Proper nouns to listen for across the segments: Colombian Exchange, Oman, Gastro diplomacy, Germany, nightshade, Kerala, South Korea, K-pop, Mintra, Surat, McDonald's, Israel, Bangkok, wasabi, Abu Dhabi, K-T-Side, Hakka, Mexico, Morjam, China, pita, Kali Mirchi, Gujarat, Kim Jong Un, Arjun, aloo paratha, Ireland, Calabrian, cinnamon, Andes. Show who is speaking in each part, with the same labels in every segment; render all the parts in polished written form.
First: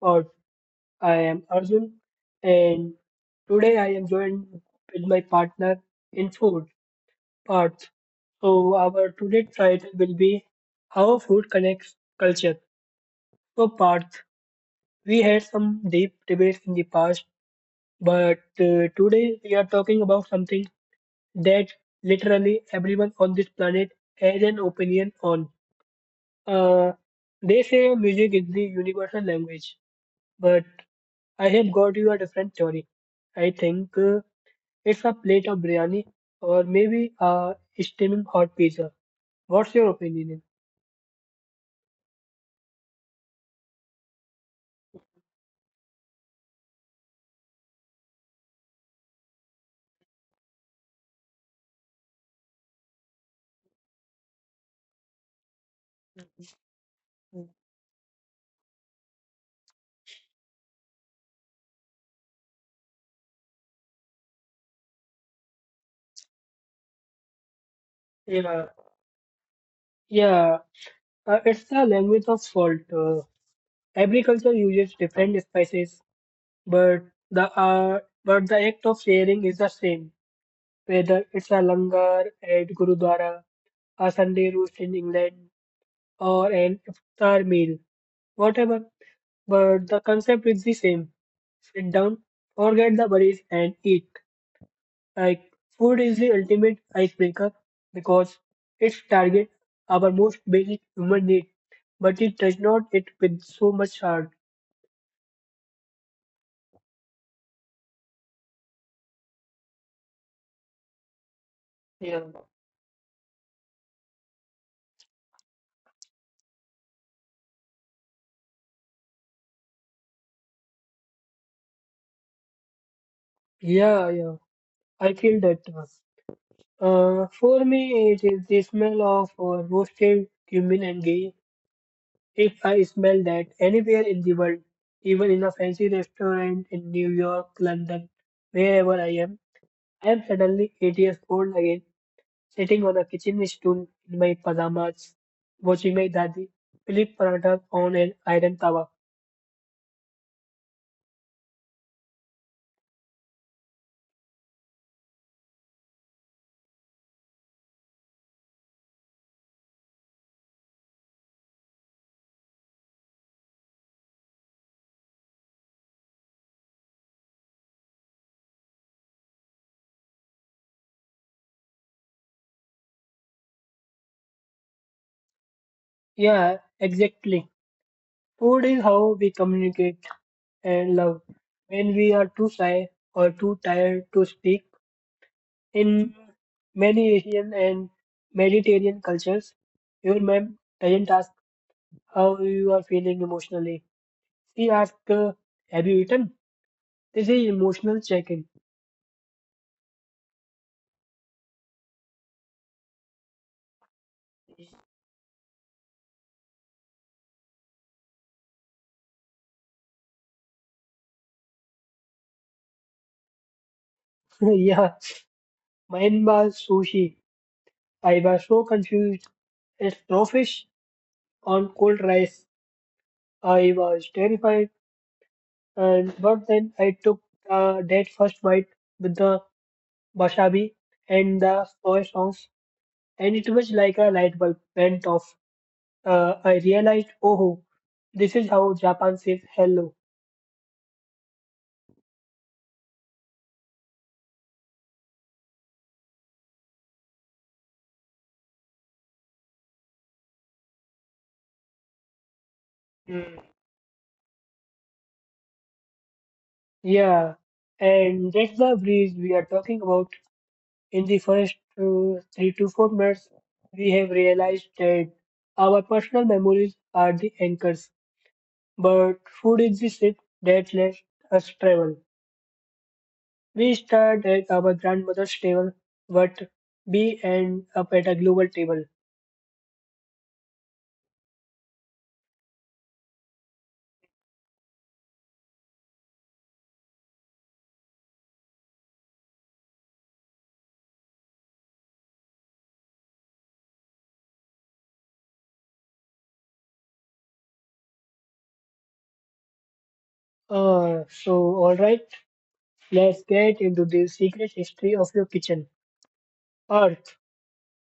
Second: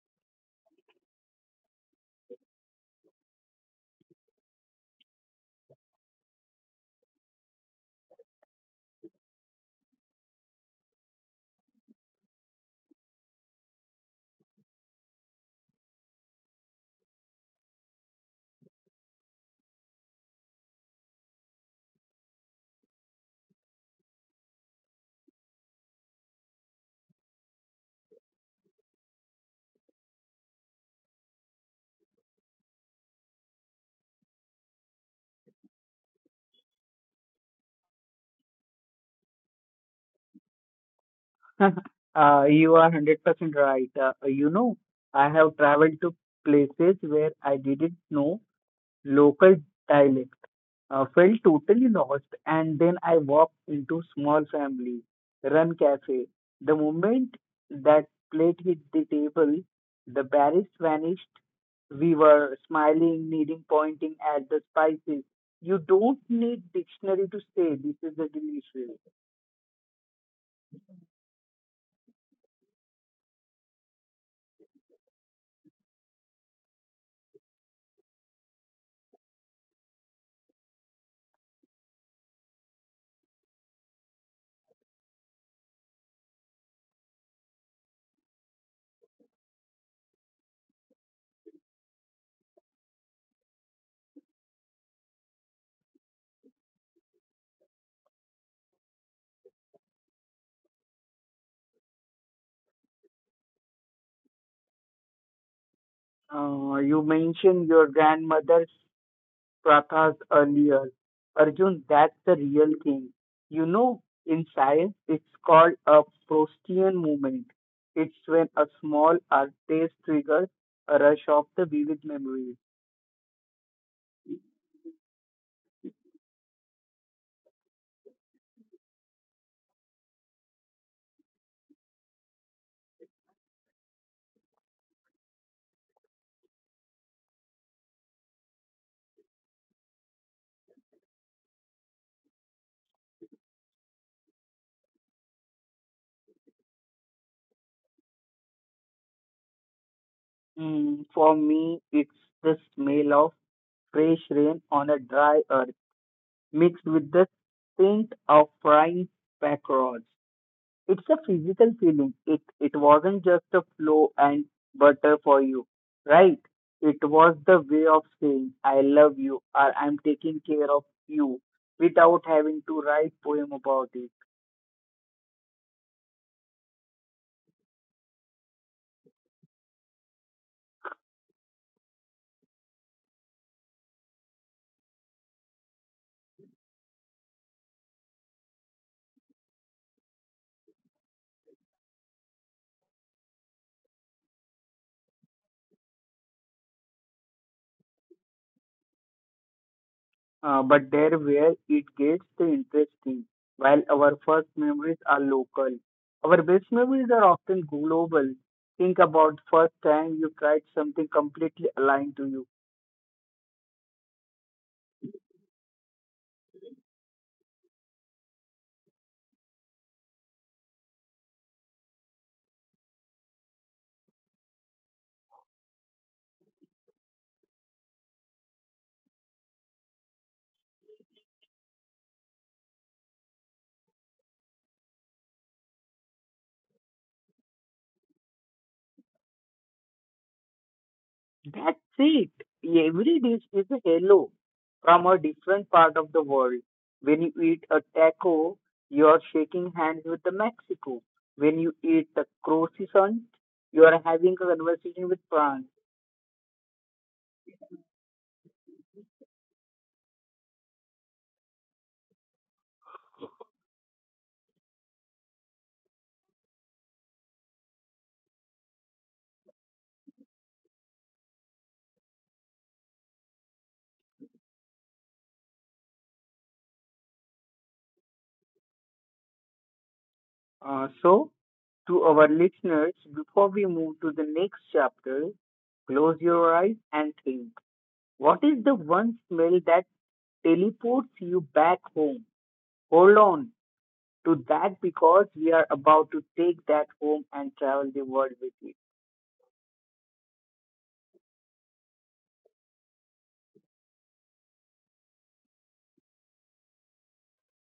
Speaker 1: pod. I am Arjun, and today I am joined with my partner in food, Parth. So, our today title will be How Food Connects Culture. So, Parth, we had some deep debates in the past, but today we are talking about something that literally everyone on this planet has an opinion on. Uh, they say music is the universal language, but I have got you a different theory. I think it's a plate of biryani or maybe a steaming hot pizza. What's your opinion?
Speaker 2: You are 100% right. I have traveled to places where I didn't know local dialect, felt totally lost, and then I walked into small family run cafe. The moment that plate hit the table, the barriers vanished. We were smiling, needing pointing at the spices. You don't need dictionary to say this is a
Speaker 1: Yeah,
Speaker 2: delicious.
Speaker 1: yeah, it's the language of salt. Every culture uses different spices, but the uh, but the act of sharing is the same. Whether it's a langar at Gurudwara, a Sunday roast in England, or an iftar meal, whatever. But the concept is the same. Sit down, forget the worries, and eat. Like, food is the ultimate icebreaker because it targets our most basic human need, but it does not hit with so much heart.
Speaker 2: You mentioned your grandmother's Prathas earlier. Arjun,
Speaker 1: Yeah.
Speaker 2: that's the real thing. In science, it's called a Proustian movement. It's when a small artist triggers a rush of the vivid memories.
Speaker 1: Yeah, yeah, I feel that. For me, it is the smell of roasted cumin and ghee. If I smell that anywhere in the world, even in a fancy restaurant in New York, London, wherever I am suddenly 8 years old again, sitting on a kitchen stool in my pajamas, watching my daddy flip parathas on an iron tawa.
Speaker 2: For me, it's the smell of fresh rain on a dry earth mixed with the scent of frying packrods. It's a physical feeling. It wasn't just a flow and butter for you, right? It was the way of saying I love you or I'm taking care of you without having to write poem about it.
Speaker 1: Yeah, exactly. Food is how we communicate and love. When we are too shy or too tired to speak, in many Asian and Mediterranean cultures, your mom doesn't ask how you are feeling emotionally. She asks, "Have you eaten?" This is emotional check-in.
Speaker 2: But there where it gets the interesting. While our first memories are local, our best memories are often global. Think about first time you tried something completely aligned to you.
Speaker 1: yeah, mine was sushi. I was so confused. A crawfish on cold rice. I was terrified. And but then I took that first bite with the wasabi and the soy sauce, and it was like a light bulb went off. I realized, oh, this is how Japan says hello.
Speaker 2: That's it. Every dish is a hello from a different part of the world. When you eat a taco, you are shaking hands with the Mexico. When you eat the croissant,
Speaker 1: Mm.
Speaker 2: you are having a conversation with France.
Speaker 1: Yeah, and that's the breeze we are talking about. In the first 3 to 4 months, we have realized that our personal memories are the anchors, but food is the ship that lets us travel. We start at our grandmother's table, but we end up at a global table.
Speaker 2: So, to our listeners, before we move to the next chapter, close your eyes and think. What is the one smell that teleports you back home? Hold on to that because we are about to take that home and travel the world with it.
Speaker 1: Uh, so, alright, let's get into the secret history of your kitchen. Earth,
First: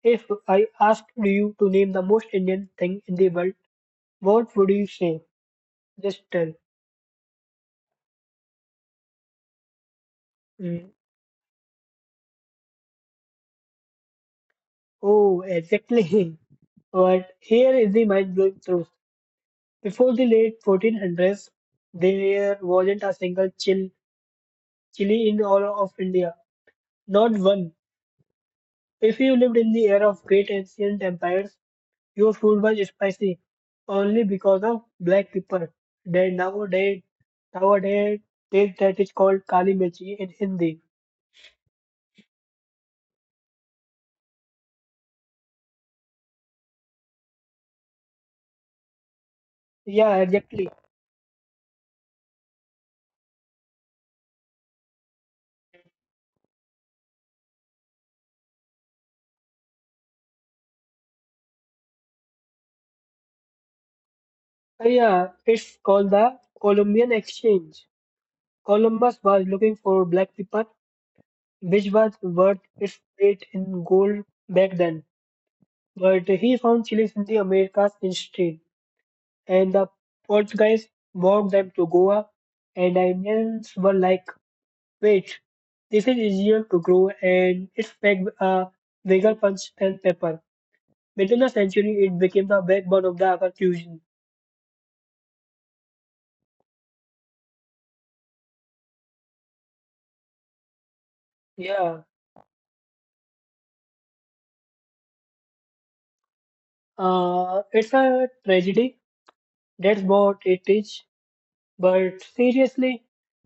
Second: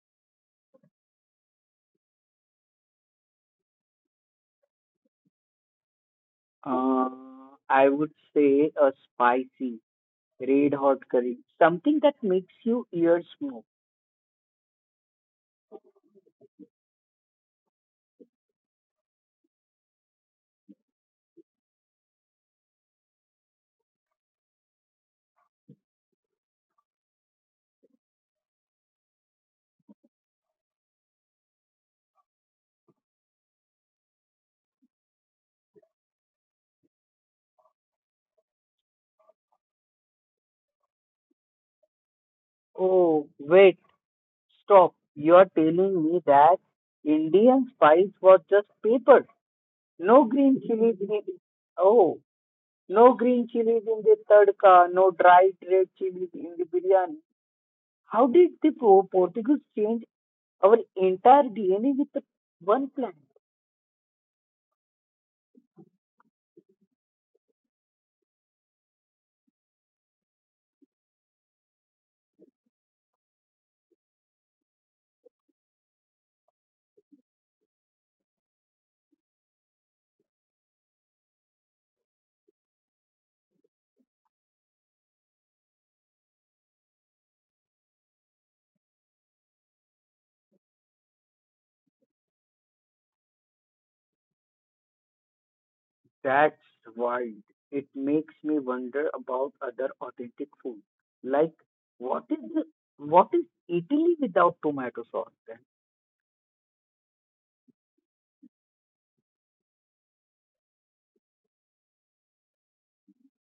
Speaker 1: if I asked you to name the most Indian thing in the world, what would you say? Just tell.
Speaker 2: Uh, I would say a spicy, red
Speaker 1: Mm,
Speaker 2: hot curry, something that makes you ears move.
Speaker 1: oh, exactly. But here is the mind blowing truth. Before the late 1400s, there wasn't a chili in all of India. Not one. If you lived in the era of great ancient empires, your food was spicy only because of black pepper. Then nowadays take that is called Kali Mirchi in Hindi.
Speaker 2: Oh, wait, stop. You're telling me that Indian spice was just pepper.
Speaker 1: Yeah,
Speaker 2: No green
Speaker 1: exactly.
Speaker 2: chilies in it. Oh, no green chilies in the tadka, no dried red chilies in the biryani. How did the Portuguese change our entire DNA with the one plant?
Speaker 1: Yeah, it's called the Colombian Exchange. Columbus was looking for black people which was worth its weight in gold back then. But he found chilies in the Americas instead, and the Portuguese brought them to Goa, and the Indians were like, wait, this is easier to grow and it's packed a bigger punch than pepper. Within the century, it became the backbone of the Agar fusion.
Speaker 2: That's wild. It makes me wonder about other authentic food. Like,
Speaker 1: Yeah,
Speaker 2: what is the, what is Italy without tomato sauce? Then?
Speaker 1: it's a tragedy. That's what it is. But seriously,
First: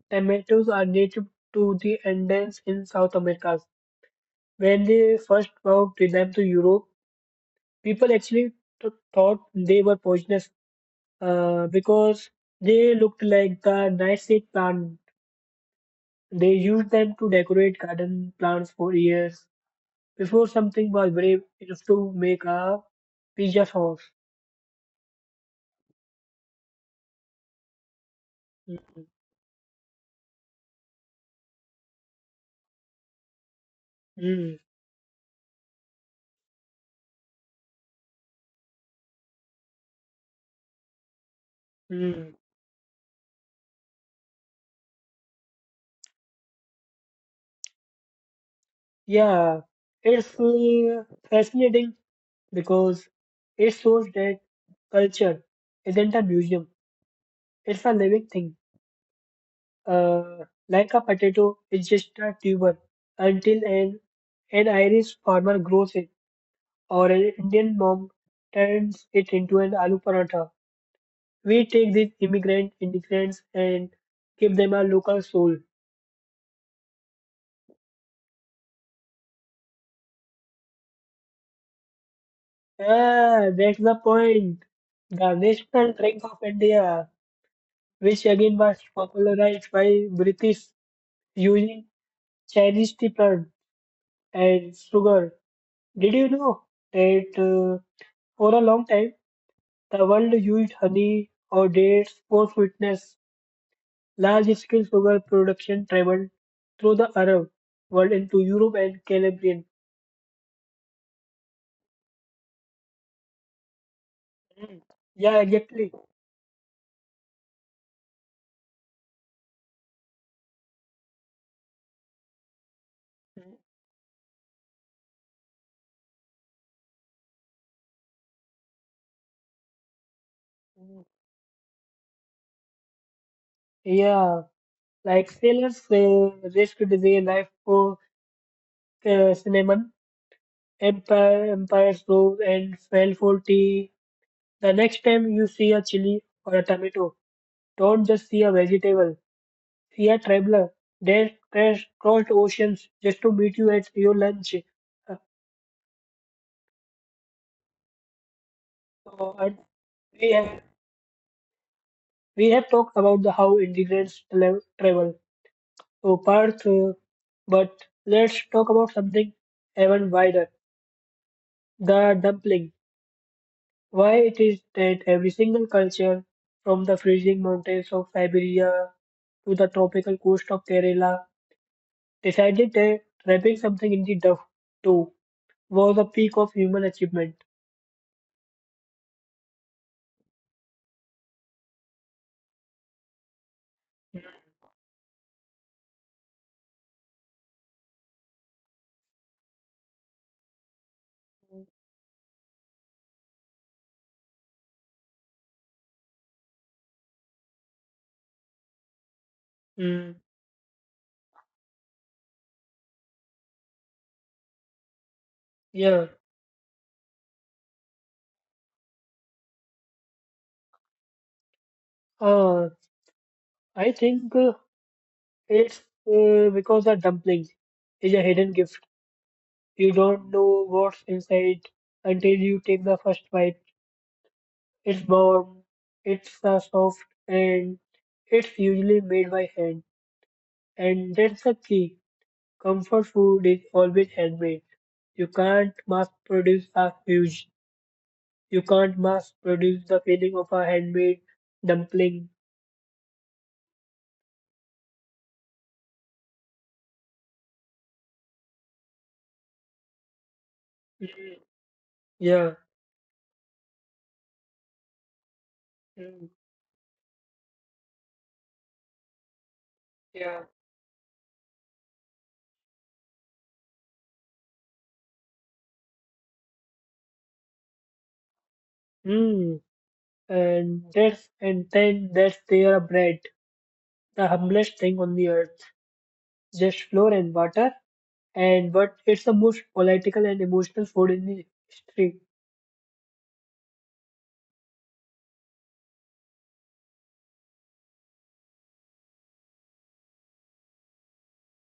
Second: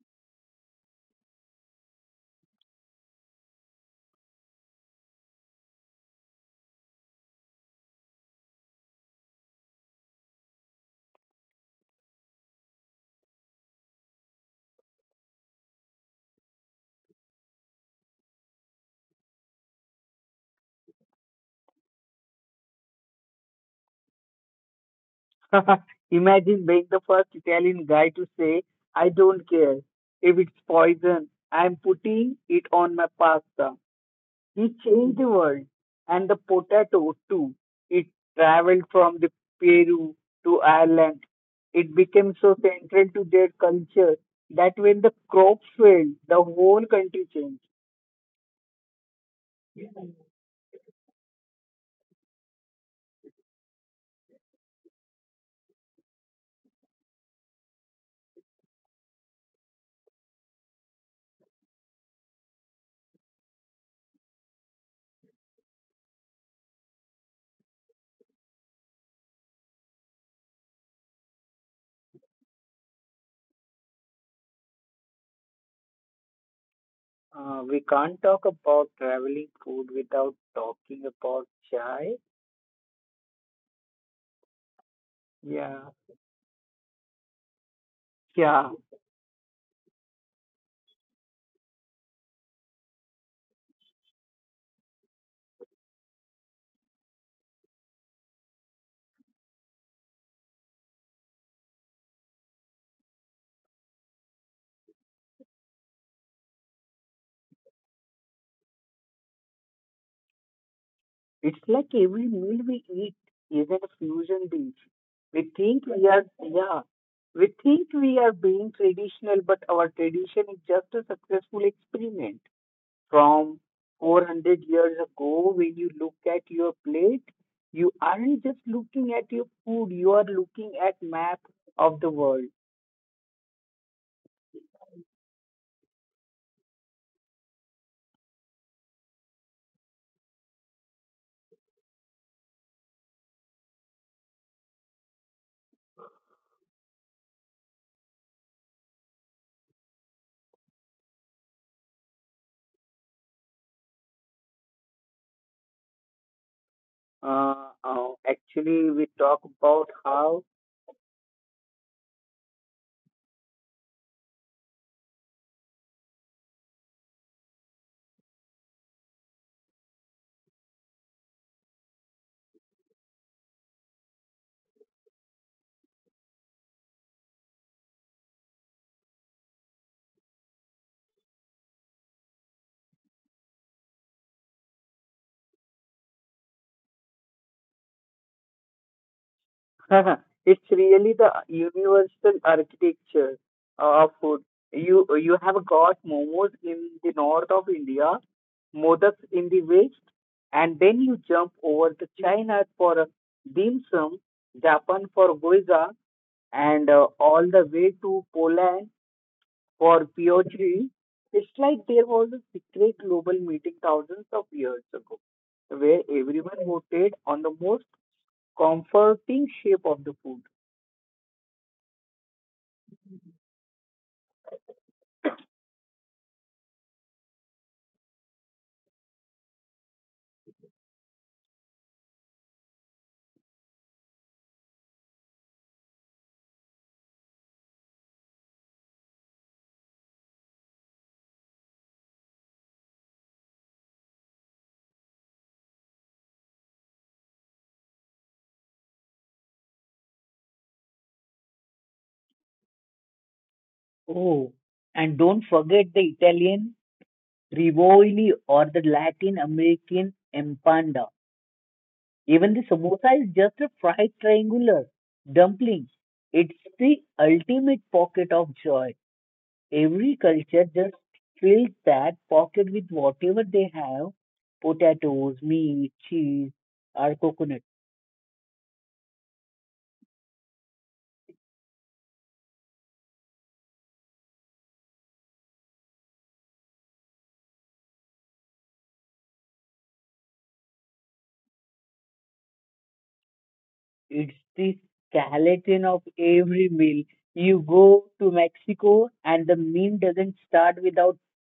Speaker 1: tomatoes are native to the Andes in South America. When they first brought them to Europe, people actually thought they were poisonous because they looked like the nightshade plant. They used them to decorate garden plants for years before something was brave enough to make a pizza sauce.
Speaker 2: Imagine being the first Italian guy to say, "I don't care if it's poison. I'm putting it on my pasta."
Speaker 1: Mm,
Speaker 2: He changed the world, and the potato too. It traveled from the Peru to Ireland. It became
Speaker 1: mm.
Speaker 2: so central to their culture that when the crop failed, the whole country changed.
Speaker 1: Yeah, it's fascinating because it shows that culture isn't a museum, it's a living thing. Uh, like a potato, it's just a tuber until an Irish farmer grows it or an Indian mom turns it into an aloo paratha. We take these immigrants and give them a local soul.
Speaker 2: We can't talk about traveling food without talking about chai.
Speaker 1: Ah, that's the point. The
Speaker 2: Yeah,
Speaker 1: national drink of India, which again
Speaker 2: yeah.
Speaker 1: was popularized by British using Chinese tea plant and sugar. Did you know that for a long time the world used honey or dates for sweetness? Large-scale sugar production traveled through the Arab world into Europe and Calabrian.
Speaker 2: It's like every meal we eat is a fusion
Speaker 1: Mm.
Speaker 2: dish.
Speaker 1: Yeah,
Speaker 2: We think
Speaker 1: exactly.
Speaker 2: we are, yeah, we think we are being traditional, but our tradition is just a successful experiment
Speaker 1: Mm,
Speaker 2: from 400 years ago. When you look at your plate, you aren't just looking at your food; you are looking at
Speaker 1: mm.
Speaker 2: map of the world.
Speaker 1: Yeah, like sailors risked their life for cinnamon. Empires rose and fell for tea. The next time you see a chili or a tomato, don't just see a vegetable. See a traveler, they crash crossed oceans just to meet you at your lunch. Uh,
Speaker 2: Actually, we
Speaker 1: uh,
Speaker 2: talk
Speaker 1: and
Speaker 2: about
Speaker 1: we
Speaker 2: how.
Speaker 1: have we have talked about the how Indians travel. So Parth, but let's talk about something even wider: the dumpling. Why it is that every single culture, from the freezing mountains of Siberia to the tropical coast of Kerala, decided that wrapping something in the duff too was a peak of human achievement.
Speaker 2: Haha, it's really the universal architecture of food. You have got momos in the north of India, modaks in the west, and then you jump over to China for a dim sum, Japan for goiza, and all the way to Poland for
Speaker 1: Mm,
Speaker 2: piochri. It's like there was a secret global meeting thousands of years ago, where
Speaker 1: yeah.
Speaker 2: everyone voted on the most comforting shape of the food.
Speaker 1: Uh, I think it's because the dumpling is a hidden gift. You don't know what's inside until you take the first bite. It's warm, it's soft, and it's usually made by hand. And that's the key. Comfort food is always handmade. You can't mass produce a huge. You can't mass produce the feeling of a handmade dumpling.
Speaker 2: Oh, and don't forget the Italian Rivoli or the Latin American Empanda.
Speaker 1: Mm, Yeah.
Speaker 2: Even the samosa is just a fried triangular dumpling.
Speaker 1: Mm,
Speaker 2: It's the ultimate pocket of joy. Every
Speaker 1: Yeah.
Speaker 2: culture just fills that pocket with whatever they have: potatoes, meat, cheese, or coconut.
Speaker 1: Mm. And that's and then that's their bread, the humblest thing on the earth, just flour and water. And but it's the most political and emotional food in the history.
Speaker 2: It's the skeleton of every meal. You go to Mexico and the meal doesn't start without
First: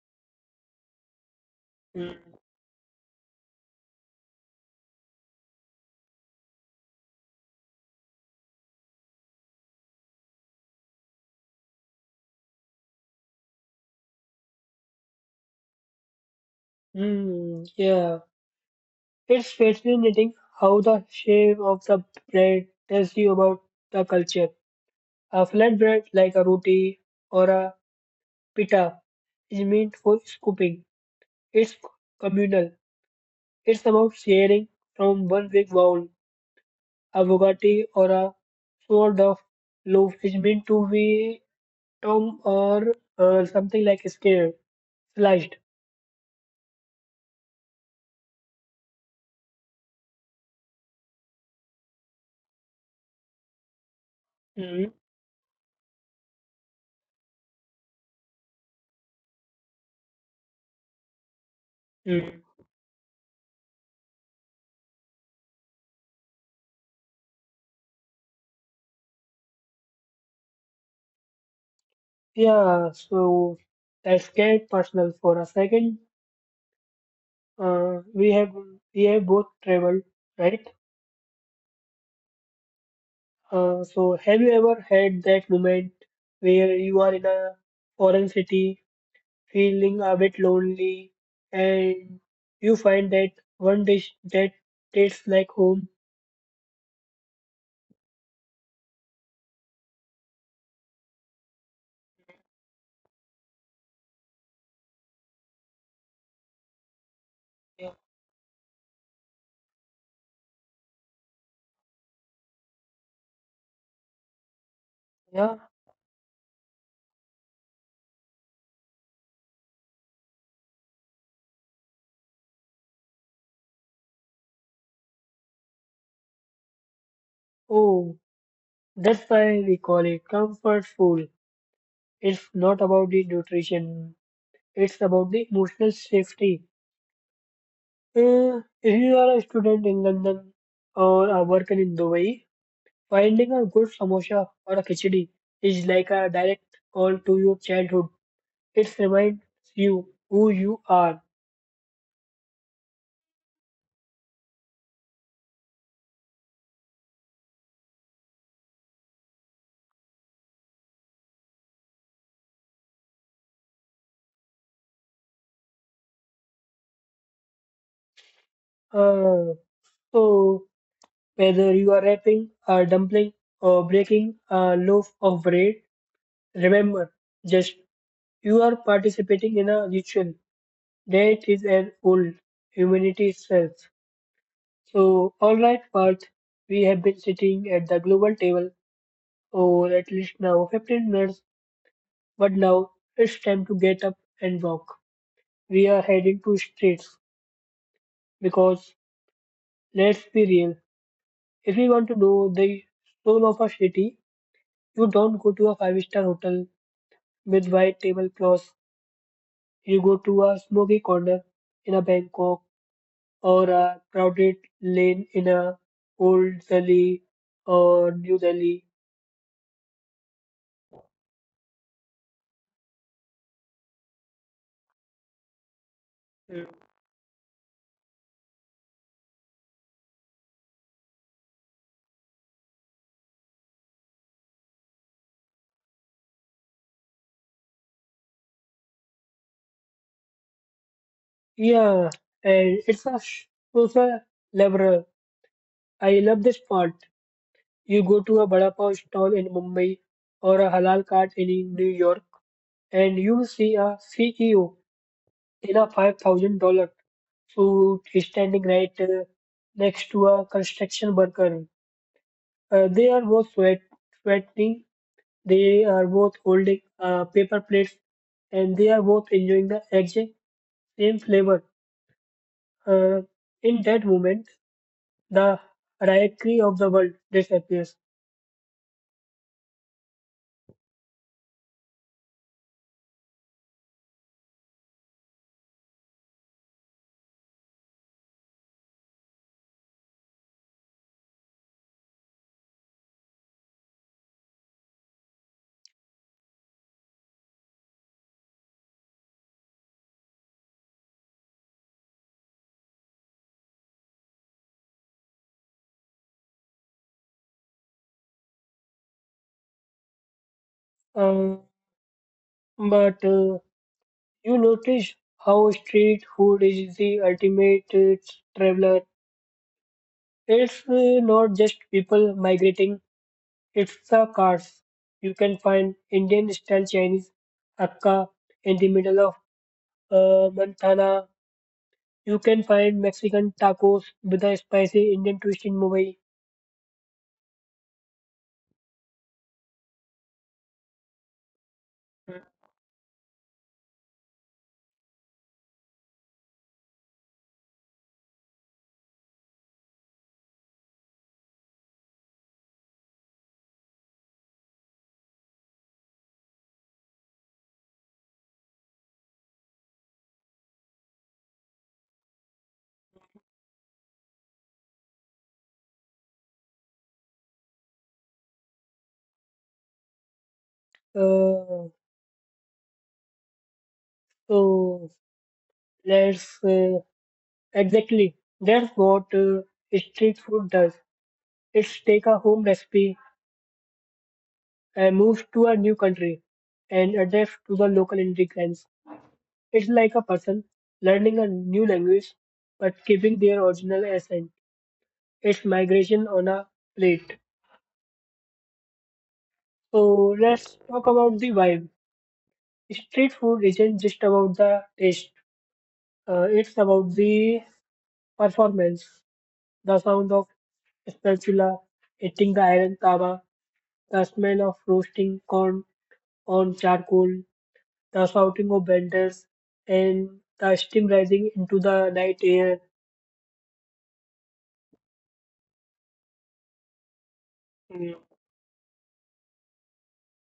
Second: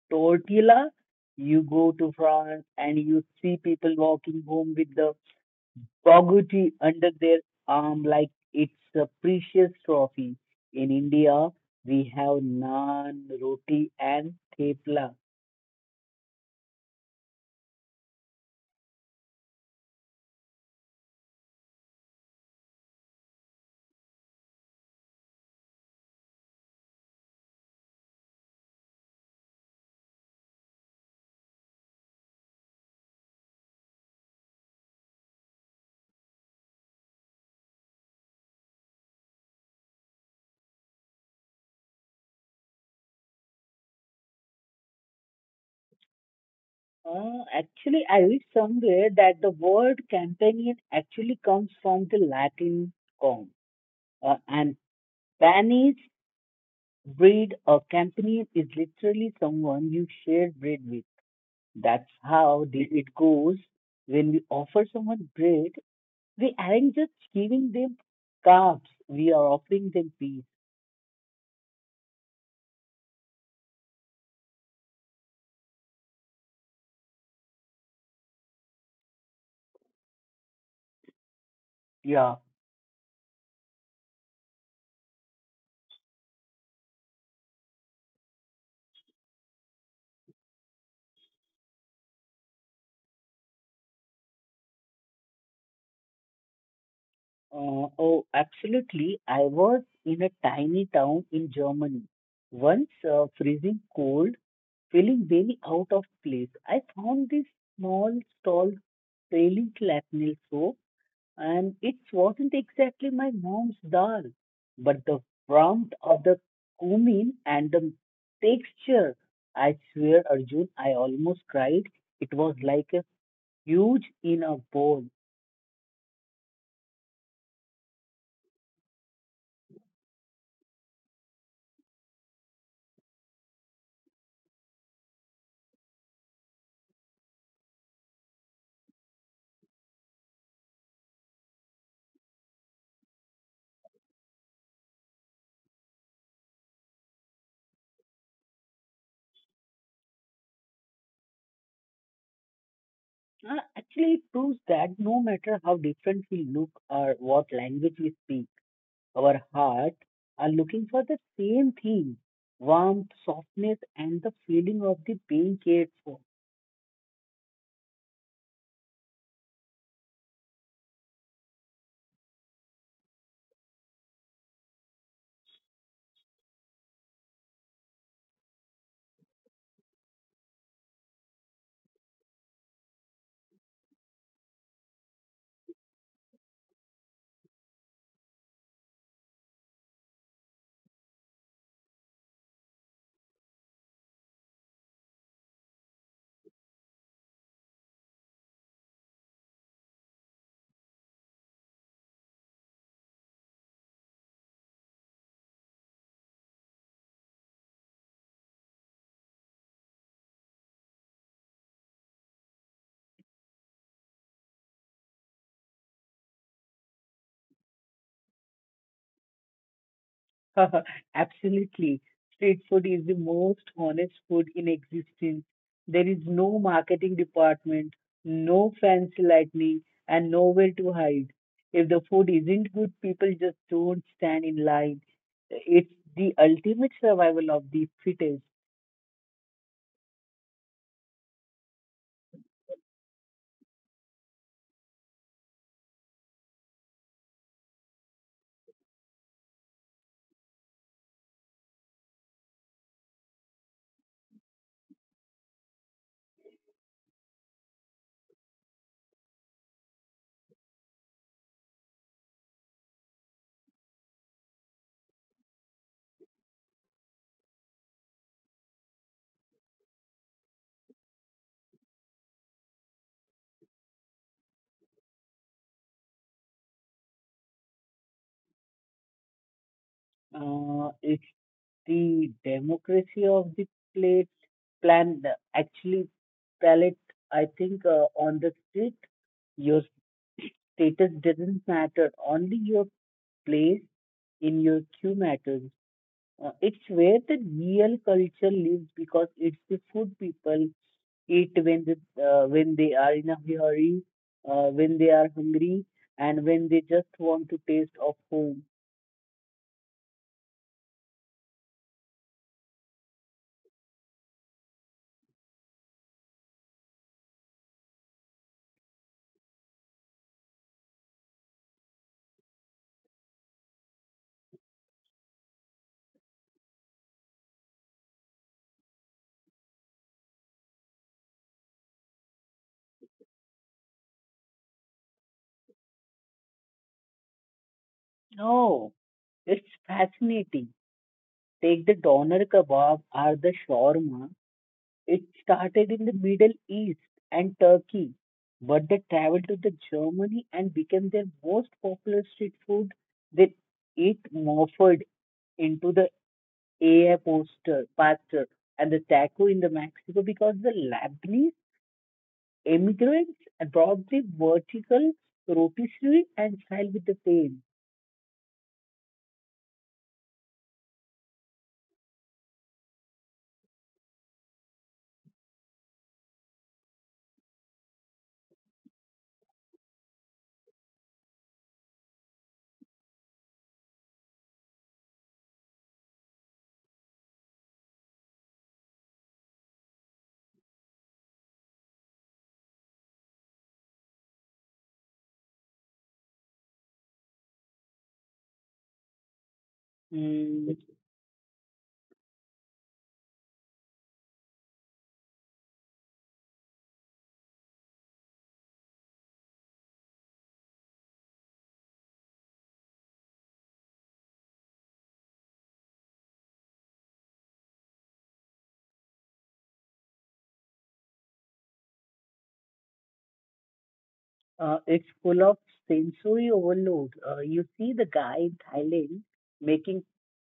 Speaker 2: tortilla. You go to
Speaker 1: Mm.
Speaker 2: France and you see people walking home with the pagoti under their arm like it's a precious trophy. In India, we have naan, roti, and thepla.
Speaker 1: Mm, yeah, it's fascinating how the shape of the bread tells you about the culture. A flatbread like a roti or a pita is meant for scooping. It's communal. It's about sharing from one big bowl, a bugatti or a sort of loaf is meant to be tom or something like a scared, sliced.
Speaker 2: Actually, I read somewhere that the word companion actually comes from the Latin com, and
Speaker 1: Mm,
Speaker 2: Spanish bread, or companion, is literally someone you share bread with. That's
Speaker 1: mm.
Speaker 2: how it goes. When we offer someone bread, we aren't just giving them carbs, we are offering them peace.
Speaker 1: Yeah, so that's get personal for a second. Uh, we have we have both traveled, right?
Speaker 2: Yeah.
Speaker 1: So have you ever had that moment where you are in a foreign city, feeling a bit lonely, and you find that one dish that tastes like home?
Speaker 2: Oh, absolutely. I was in a tiny town in Germany. Once freezing cold, feeling very out of place, I found this
Speaker 1: Yeah.
Speaker 2: small stall selling clatnel soap, and it wasn't exactly my mom's dal, but the
Speaker 1: Yeah.
Speaker 2: warmth of the cumin and the texture. I swear, Arjun, I almost cried. It was like a huge in a bowl.
Speaker 1: Oh, that's why we call it comfort food. It's not about the nutrition, it's about the emotional safety. If you are a student in London or a worker in Dubai, finding a good samosa or a khichdi is like a direct call to your childhood. It reminds you who you are.
Speaker 2: Actually, it proves that no matter how different we look or what language we speak, our heart are looking for the same thing: warmth, softness, and the feeling of the being cared for.
Speaker 1: Uh, so, whether you are wrapping a dumpling or breaking a loaf of bread, remember just you are participating in a ritual that is an old humanity itself. So, alright, Parth, we have been sitting at the global table for at least now 15 minutes, but now it's time to get up and walk. We are heading to streets because, let's be real, if you want to know the soul of a city, you don't go to a five-star hotel with white tablecloths, you go to a smoky corner in a Bangkok or a crowded lane in a old Delhi or New Delhi.
Speaker 2: Absolutely. Street food is the most honest food in existence. There is no
Speaker 1: Mm.
Speaker 2: marketing department, no fancy lighting, and nowhere to hide. If the food isn't good, people just don't stand in line. It's the ultimate survival of the fittest.
Speaker 1: Yeah, and it's a leveler. I love this part. You go to a vada pav stall in Mumbai or a halal cart in New York, and you will see a CEO in a $5,000 suit standing right next to a construction worker. They are both sweating. They are both holding paper plates and they are both enjoying the exact same flavor. Uh, in that moment, the hierarchy of the world disappears.
Speaker 2: It's the democracy of the plate plan, actually, palate. I think on the street, your status doesn't matter. Only your place in your queue matters. It's where the real culture lives because it's the food people eat when when they are in a hurry, when they are hungry, and when they just want to taste of home.
Speaker 1: Uh, but you notice how street food is the ultimate traveler. It's not just people migrating, it's the cars. You can find Indian style Chinese Hakka in the middle of Montana. You can find Mexican tacos with a spicy Indian twist in Mumbai.
Speaker 2: No, it's fascinating. Take the doner kebab or the shawarma. It started in the Middle East and Turkey, but they traveled to the Germany and became their most popular street food. They eat more for into the air poster, pastor and the taco in the Mexico because the Lebanese immigrants brought the vertical rotisserie and style with the fame.
Speaker 1: Uh, so there's exactly that's what street food does. It's take a home recipe and moves to a new country and adapts to the local ingredients. It's like a person learning a new language but keeping their original accent. It's migration on a plate. So
Speaker 2: Mm,
Speaker 1: let's talk about the vibe. Street food isn't just about the taste. It's about the performance, the sound of spatula hitting the iron tava, the smell of roasting corn on charcoal, the shouting of vendors, and the steam rising into the night air.
Speaker 2: it's full of sensory overload. You see the
Speaker 1: Mm,
Speaker 2: guy in Thailand making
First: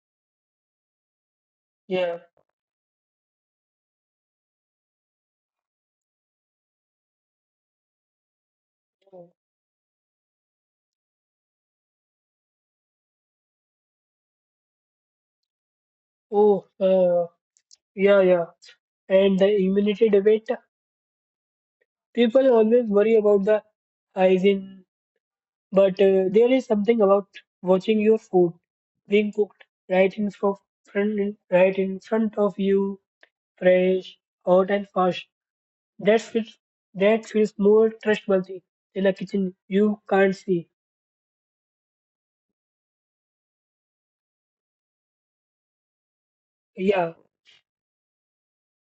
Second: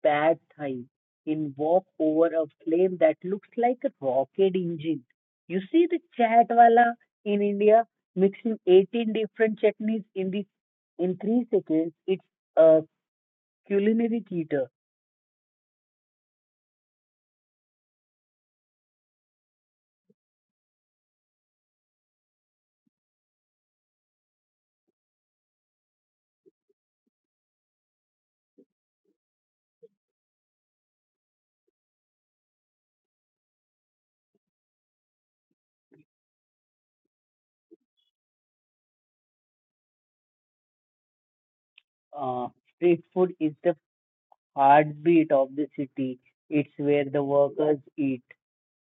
Speaker 2: bad Thai in walk
Speaker 1: yeah.
Speaker 2: over a flame that looks like a rocket engine. You see the chatwala in India mixing 18 different chutneys in the in 3 seconds. It's a culinary theater.
Speaker 1: Oh, uh, yeah, yeah. And the immunity debate. People always worry about the hygiene. But there is something about watching your food being cooked right in fro- right in front of you, fresh, hot and fast. That feels that feels more trustworthy than a kitchen you can't see.
Speaker 2: Uh, Street food is the heartbeat of the city. It's where
Speaker 1: Yeah.
Speaker 2: the workers eat,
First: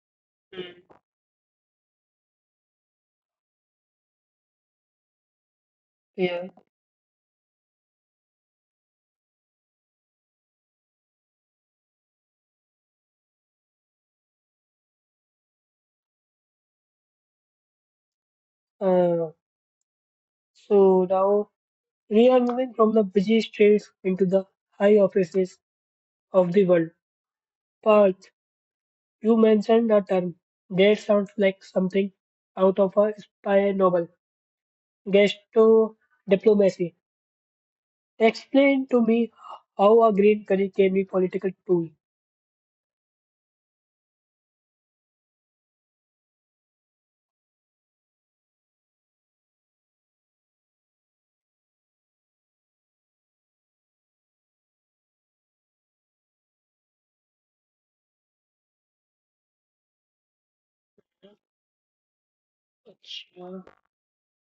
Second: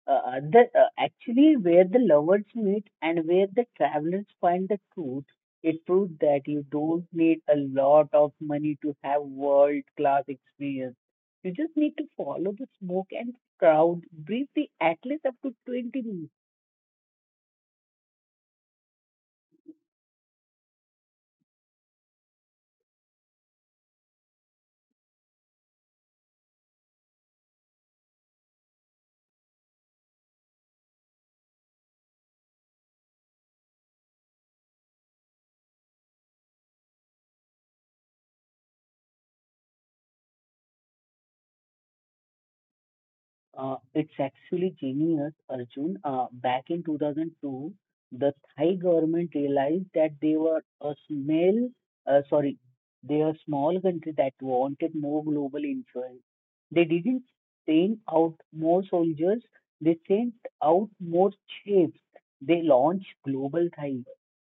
Speaker 1: Mm.
Speaker 2: actually where the lovers meet, and where the travelers find the truth. It proves that
Speaker 1: Yeah.
Speaker 2: you don't need a lot of money to have world class experience. You just need to follow the smoke and crowd briefly, at least up to 20.
Speaker 1: Uh, so now we are moving from the busy streets into the high offices of the world. Parth, you mentioned a term that sounds like something out of a spy novel. Gastro diplomacy. Explain to me how a green curry can be political tool.
Speaker 2: It's actually genius, Arjun. Back in 2002, the Thai government realized that they were a small, sorry, they are a small country that wanted more global influence. They didn't send out more soldiers, they sent out more ships. They launched
Speaker 1: अच्छा
Speaker 2: Global Thai,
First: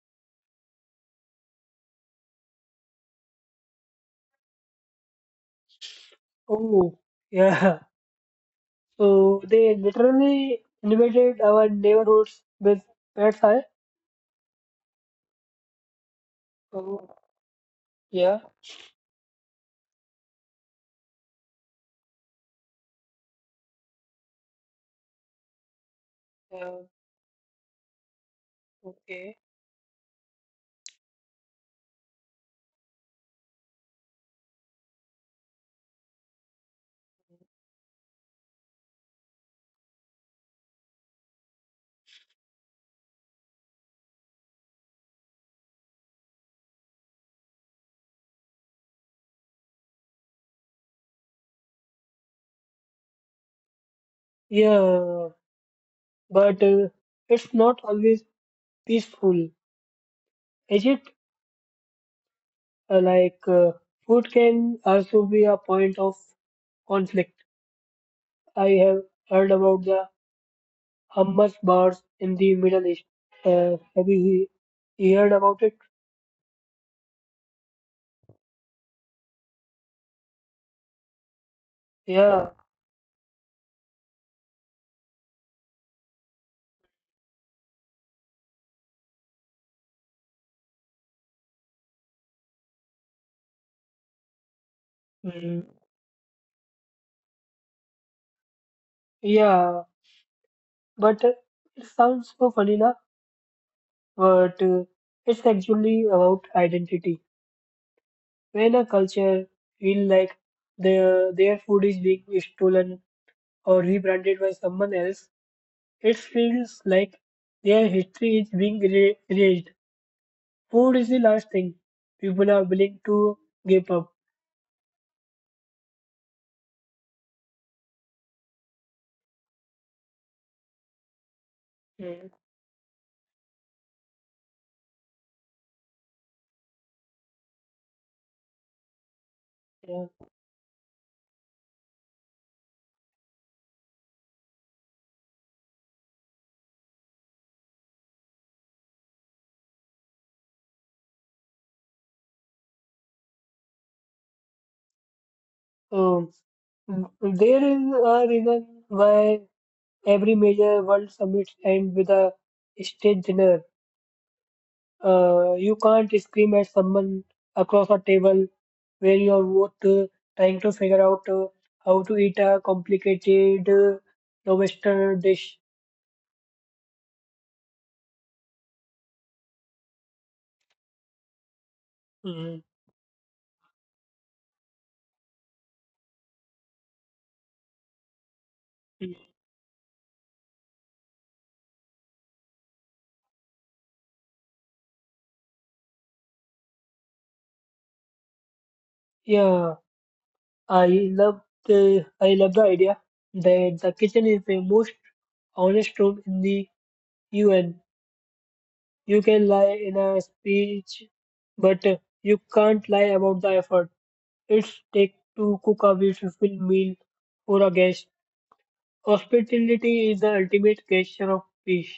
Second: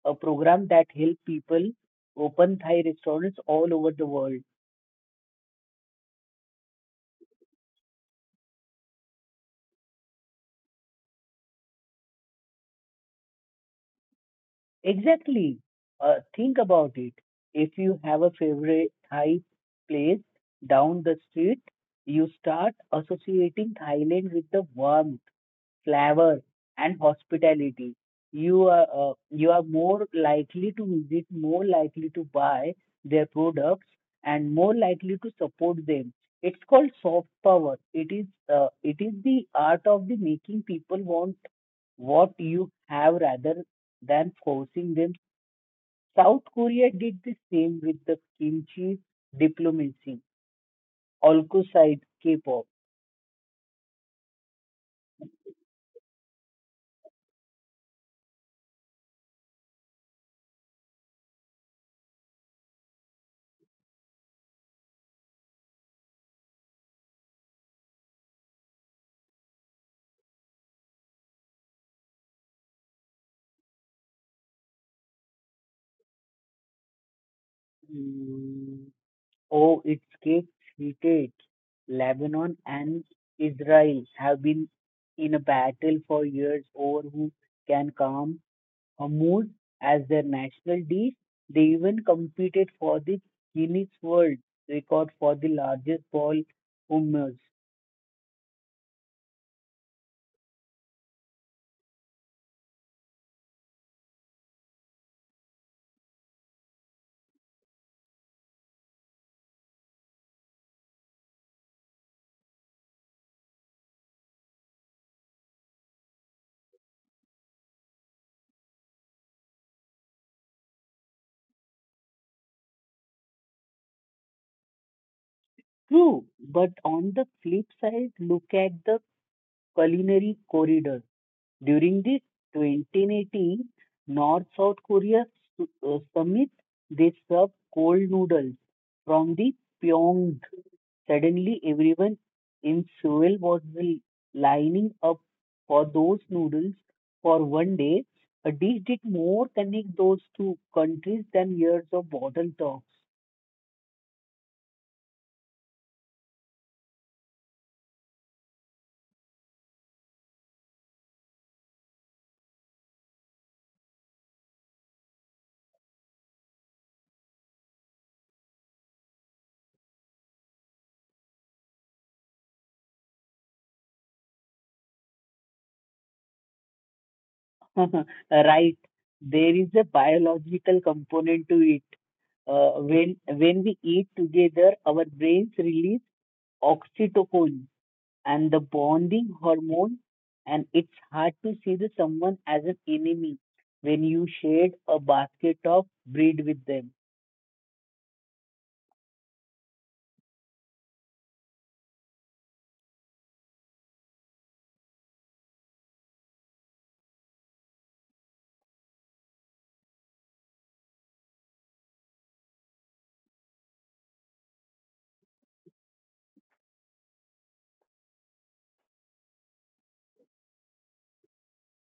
Speaker 2: a program that helped people open Thai restaurants all over the world.
Speaker 1: Oh, yeah. So they literally invaded our neighborhoods with pets. Huh?
Speaker 2: Exactly. Think about it.
Speaker 1: Oh,
Speaker 2: If you have a
Speaker 1: yeah,
Speaker 2: favorite Thai place down the street, you start associating Thailand with the warmth, flavor,
Speaker 1: yeah,
Speaker 2: and hospitality. You are uh,
Speaker 1: okay.
Speaker 2: you are more likely to visit, more likely to buy their products, and more likely to support them. It's called soft power. It is the art of the making people want what you have rather than forcing them. South Korea did the same with the kimchi diplomacy, alongside K-pop.
Speaker 1: Yeah, but it's not always peaceful, is it? Uh, like uh, Food can also be a point of conflict. I have heard about the Hamas bars in the Middle East. Uh, have you heard about it?
Speaker 2: Mm, Oh, its cakes heated.
Speaker 1: Yeah,
Speaker 2: Lebanon and Israel have been in a battle for years over who can calm Hamoud as their national dish. They even competed for the Guinness World Record for the
Speaker 1: mm,
Speaker 2: largest ball hummus.
Speaker 1: yeah. But it sounds so funny, na? But it's actually about identity. When a culture feel like their food is being stolen or rebranded by someone else, it feels like their history is being erased. Food is the last thing people are willing to give up.
Speaker 2: True, but on the flip side, look at the culinary corridor. During the
Speaker 1: Mm,
Speaker 2: 2018 North South Korea summit, they served cold noodles from the
Speaker 1: yeah.
Speaker 2: Pyong. Suddenly, everyone in Seoul was lining up for those noodles for one day. A dish did more connect those two countries than years of bottle talks.
Speaker 1: So, mm, there is a reason why every major world summit ends with a state dinner. You can't scream at someone across a table where you are both trying to figure out how to eat a complicated Western dish.
Speaker 2: Right, there is a biological component to it
Speaker 1: Mhm.
Speaker 2: when we eat together, our brains release oxytocin and the
Speaker 1: Mhm.
Speaker 2: bonding hormone, and it's hard to see the someone as an enemy when you shared a basket of bread with them.
Speaker 1: Yeah, I love I love the idea that the kitchen is the most honest room in the UN. You can lie in a speech, but you can't lie about the effort it's take to cook a beautiful meal for a guest. Hospitality is the ultimate gesture of peace.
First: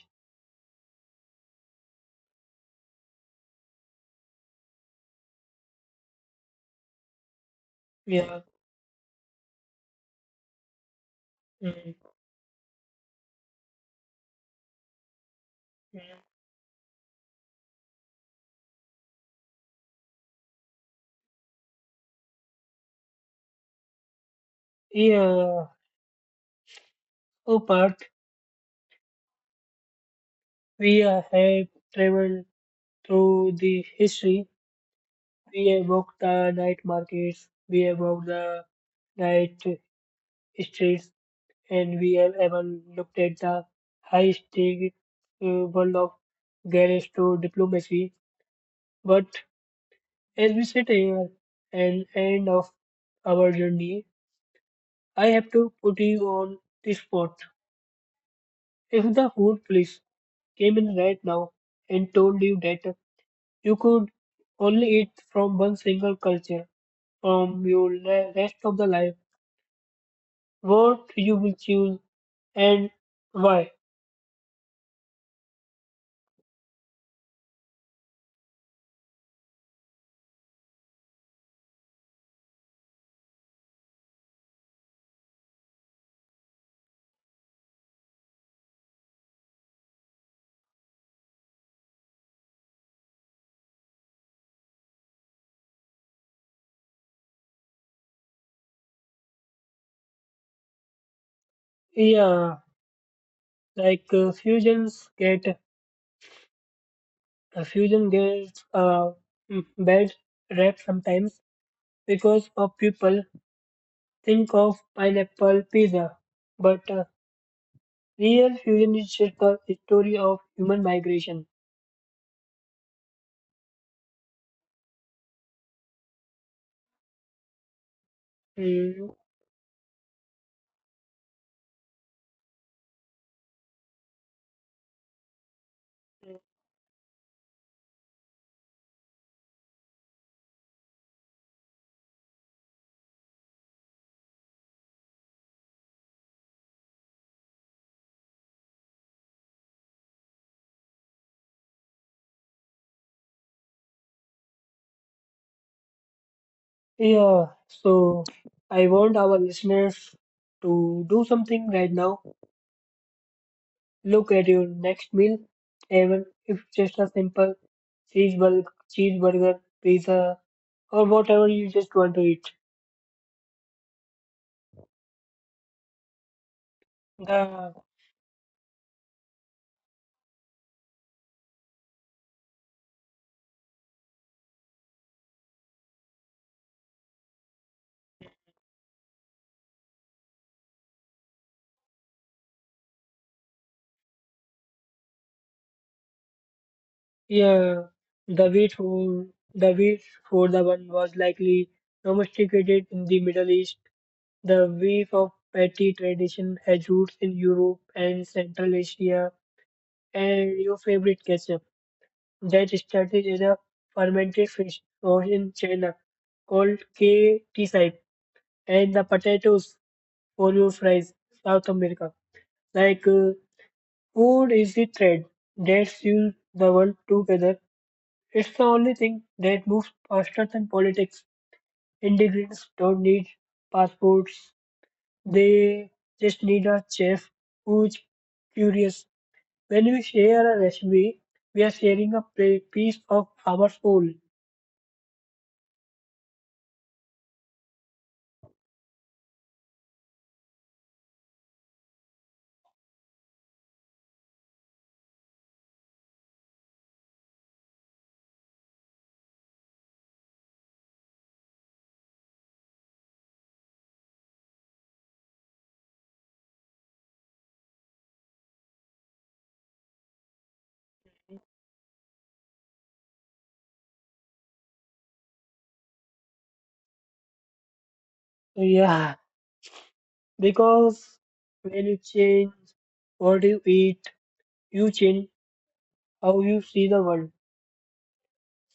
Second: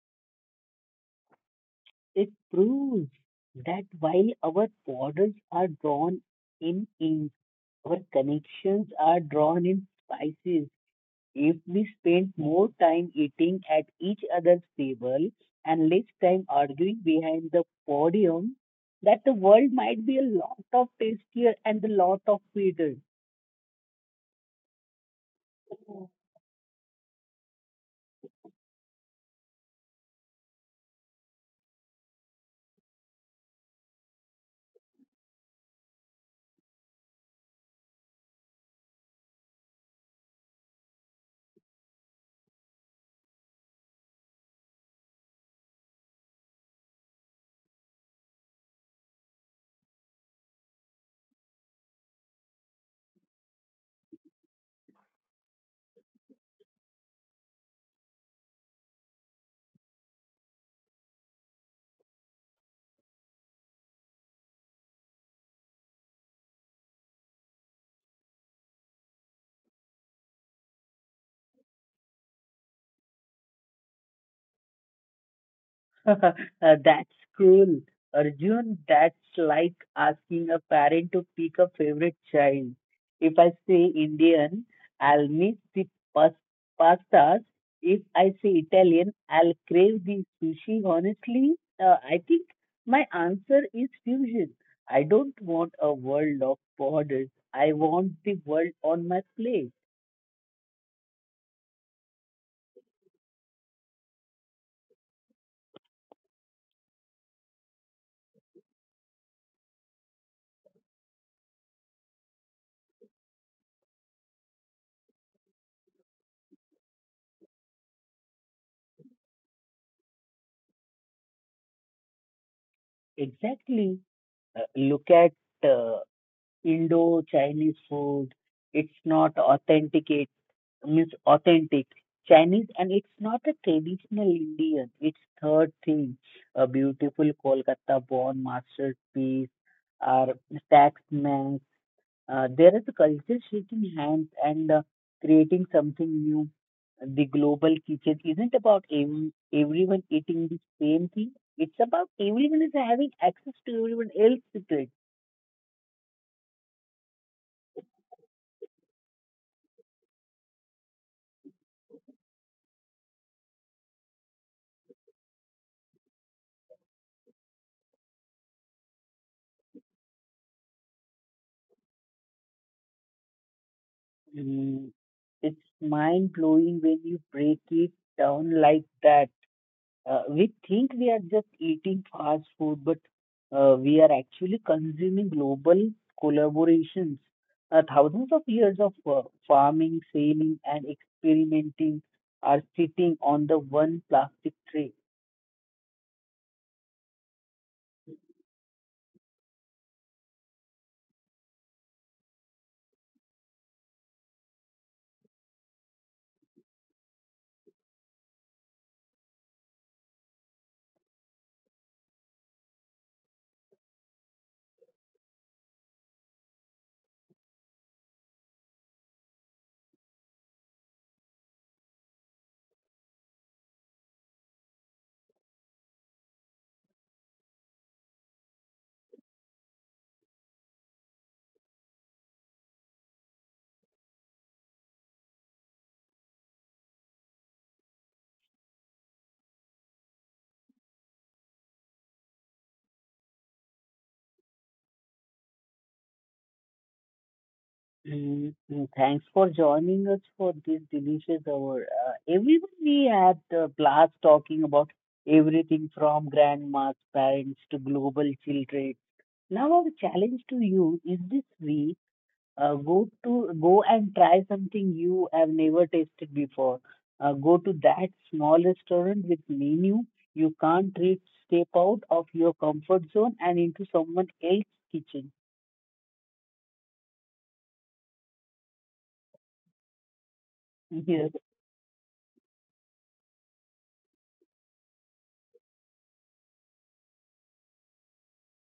Speaker 2: It proves that while our borders are drawn in ink, our
Speaker 1: Yeah.
Speaker 2: connections are drawn in spices. If we
Speaker 1: Mm.
Speaker 2: spend more time eating at each other's table and less time arguing behind the podium, that the world might be a lot of tastier and a lot of sweeter.
Speaker 1: Yeah. So, Parth, we have traveled through the history. We have walked the night markets. We have walked the night streets. And we have even looked at the high stake world of garage to diplomacy. But as we sit here and end of our journey, I have to put you on the spot. If the food police came in right now and told you that you could only eat from one single culture from your rest of the life, what you will choose and why?
Speaker 2: Uh, That's cruel, Arjun. That's like asking a parent to pick a favorite child. If I say Indian, I'll miss the pas- pastas. If I say Italian, I'll crave the sushi. Honestly, I think my answer is fusion. I don't want a world of borders. I want the world on my plate.
Speaker 1: Yeah, like fusions get The fusion gets a mm, bad rap sometimes because of people think of pineapple pizza, but real fusion is just a story of human migration.
Speaker 2: Exactly. Look at uh, Indo-Chinese food. It's
Speaker 1: Mm,
Speaker 2: not authenticate means authentic Chinese, and it's not a traditional Indian. It's third thing, a beautiful Kolkata-born masterpiece or taxman. There is a culture shaking hands and creating something new. The global kitchen isn't about everyone eating the same thing. It's about everyone is having access to everyone else's.
Speaker 1: yeah, so I want our listeners to do something right now. Look at your next meal, even if just a simple cheeseburger, cheeseburger, pizza, or whatever you just want to eat.
Speaker 2: Mm, It's mind blowing when you break
Speaker 1: The
Speaker 2: it down like that. We think we are just eating fast food, but we are actually consuming global collaborations. Thousands of years of farming, sailing, and experimenting are sitting on the one plastic tray.
Speaker 1: Yeah, the wheat for the wheat for the one was likely domesticated in the Middle East. The weave of patty tradition has roots in Europe and Central Asia, and your favorite ketchup that started as a fermented fish source in China called K-T-Side, and the potatoes for your fries, South America. Like food is the thread that sews the world together. It's the only thing that moves faster than politics. Immigrants don't need passports, they just need a chef who's curious. When we share a recipe, we are sharing a piece of our soul.
Speaker 2: Thanks for joining us for this delicious hour. Everyone, we had a blast talking about everything from grandma's parents to global children. Now, our challenge to you is this week: go and try something you have never tasted before. Go to that small restaurant with menu you can't reach. Step out of your comfort zone and into someone else's kitchen.
Speaker 1: So, yeah, because when you change what you eat, you change how you see the world.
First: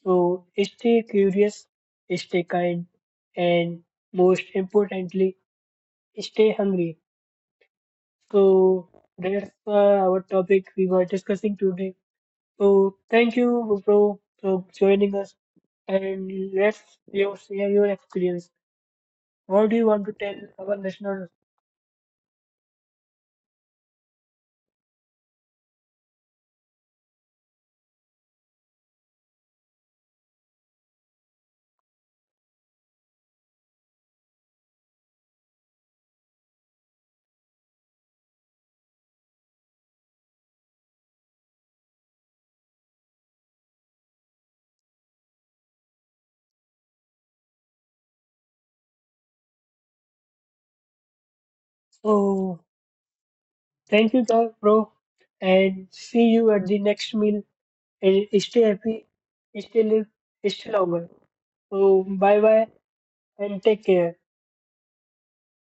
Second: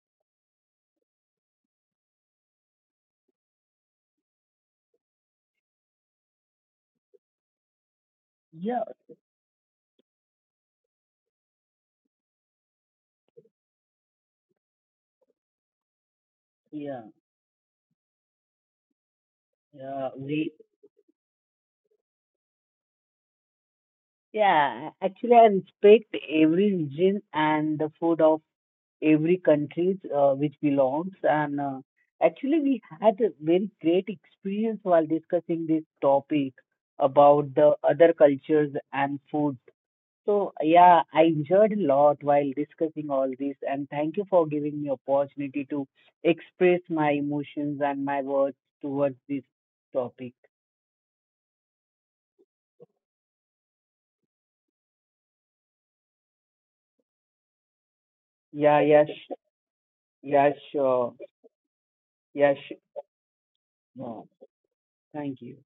Speaker 1: So stay curious, stay kind, and most importantly, stay hungry.
Speaker 2: Yeah,
Speaker 1: So
Speaker 2: yeah,
Speaker 1: that's our topic we were discussing today. So thank you, bro, for joining us. And let's
Speaker 2: yeah.
Speaker 1: you share your experience. What do you want
Speaker 2: Yeah,
Speaker 1: to tell
Speaker 2: we
Speaker 1: our listeners?
Speaker 2: yeah, actually, I respect every region and the food of every countries which belongs. And actually, we had a very great experience while discussing this topic about the other cultures and food. So yeah, I enjoyed a lot while discussing all this, and thank you for giving me opportunity to express my emotions and my words towards this topic.
Speaker 1: So thank you, guys, bro, and see you at the next meal. And stay
Speaker 2: Yeah, yeah,
Speaker 1: happy, stay live,
Speaker 2: yeah,
Speaker 1: stay longer.
Speaker 2: sure,
Speaker 1: So bye
Speaker 2: yeah,
Speaker 1: bye
Speaker 2: sure.
Speaker 1: and take care.
Speaker 2: No, thank you.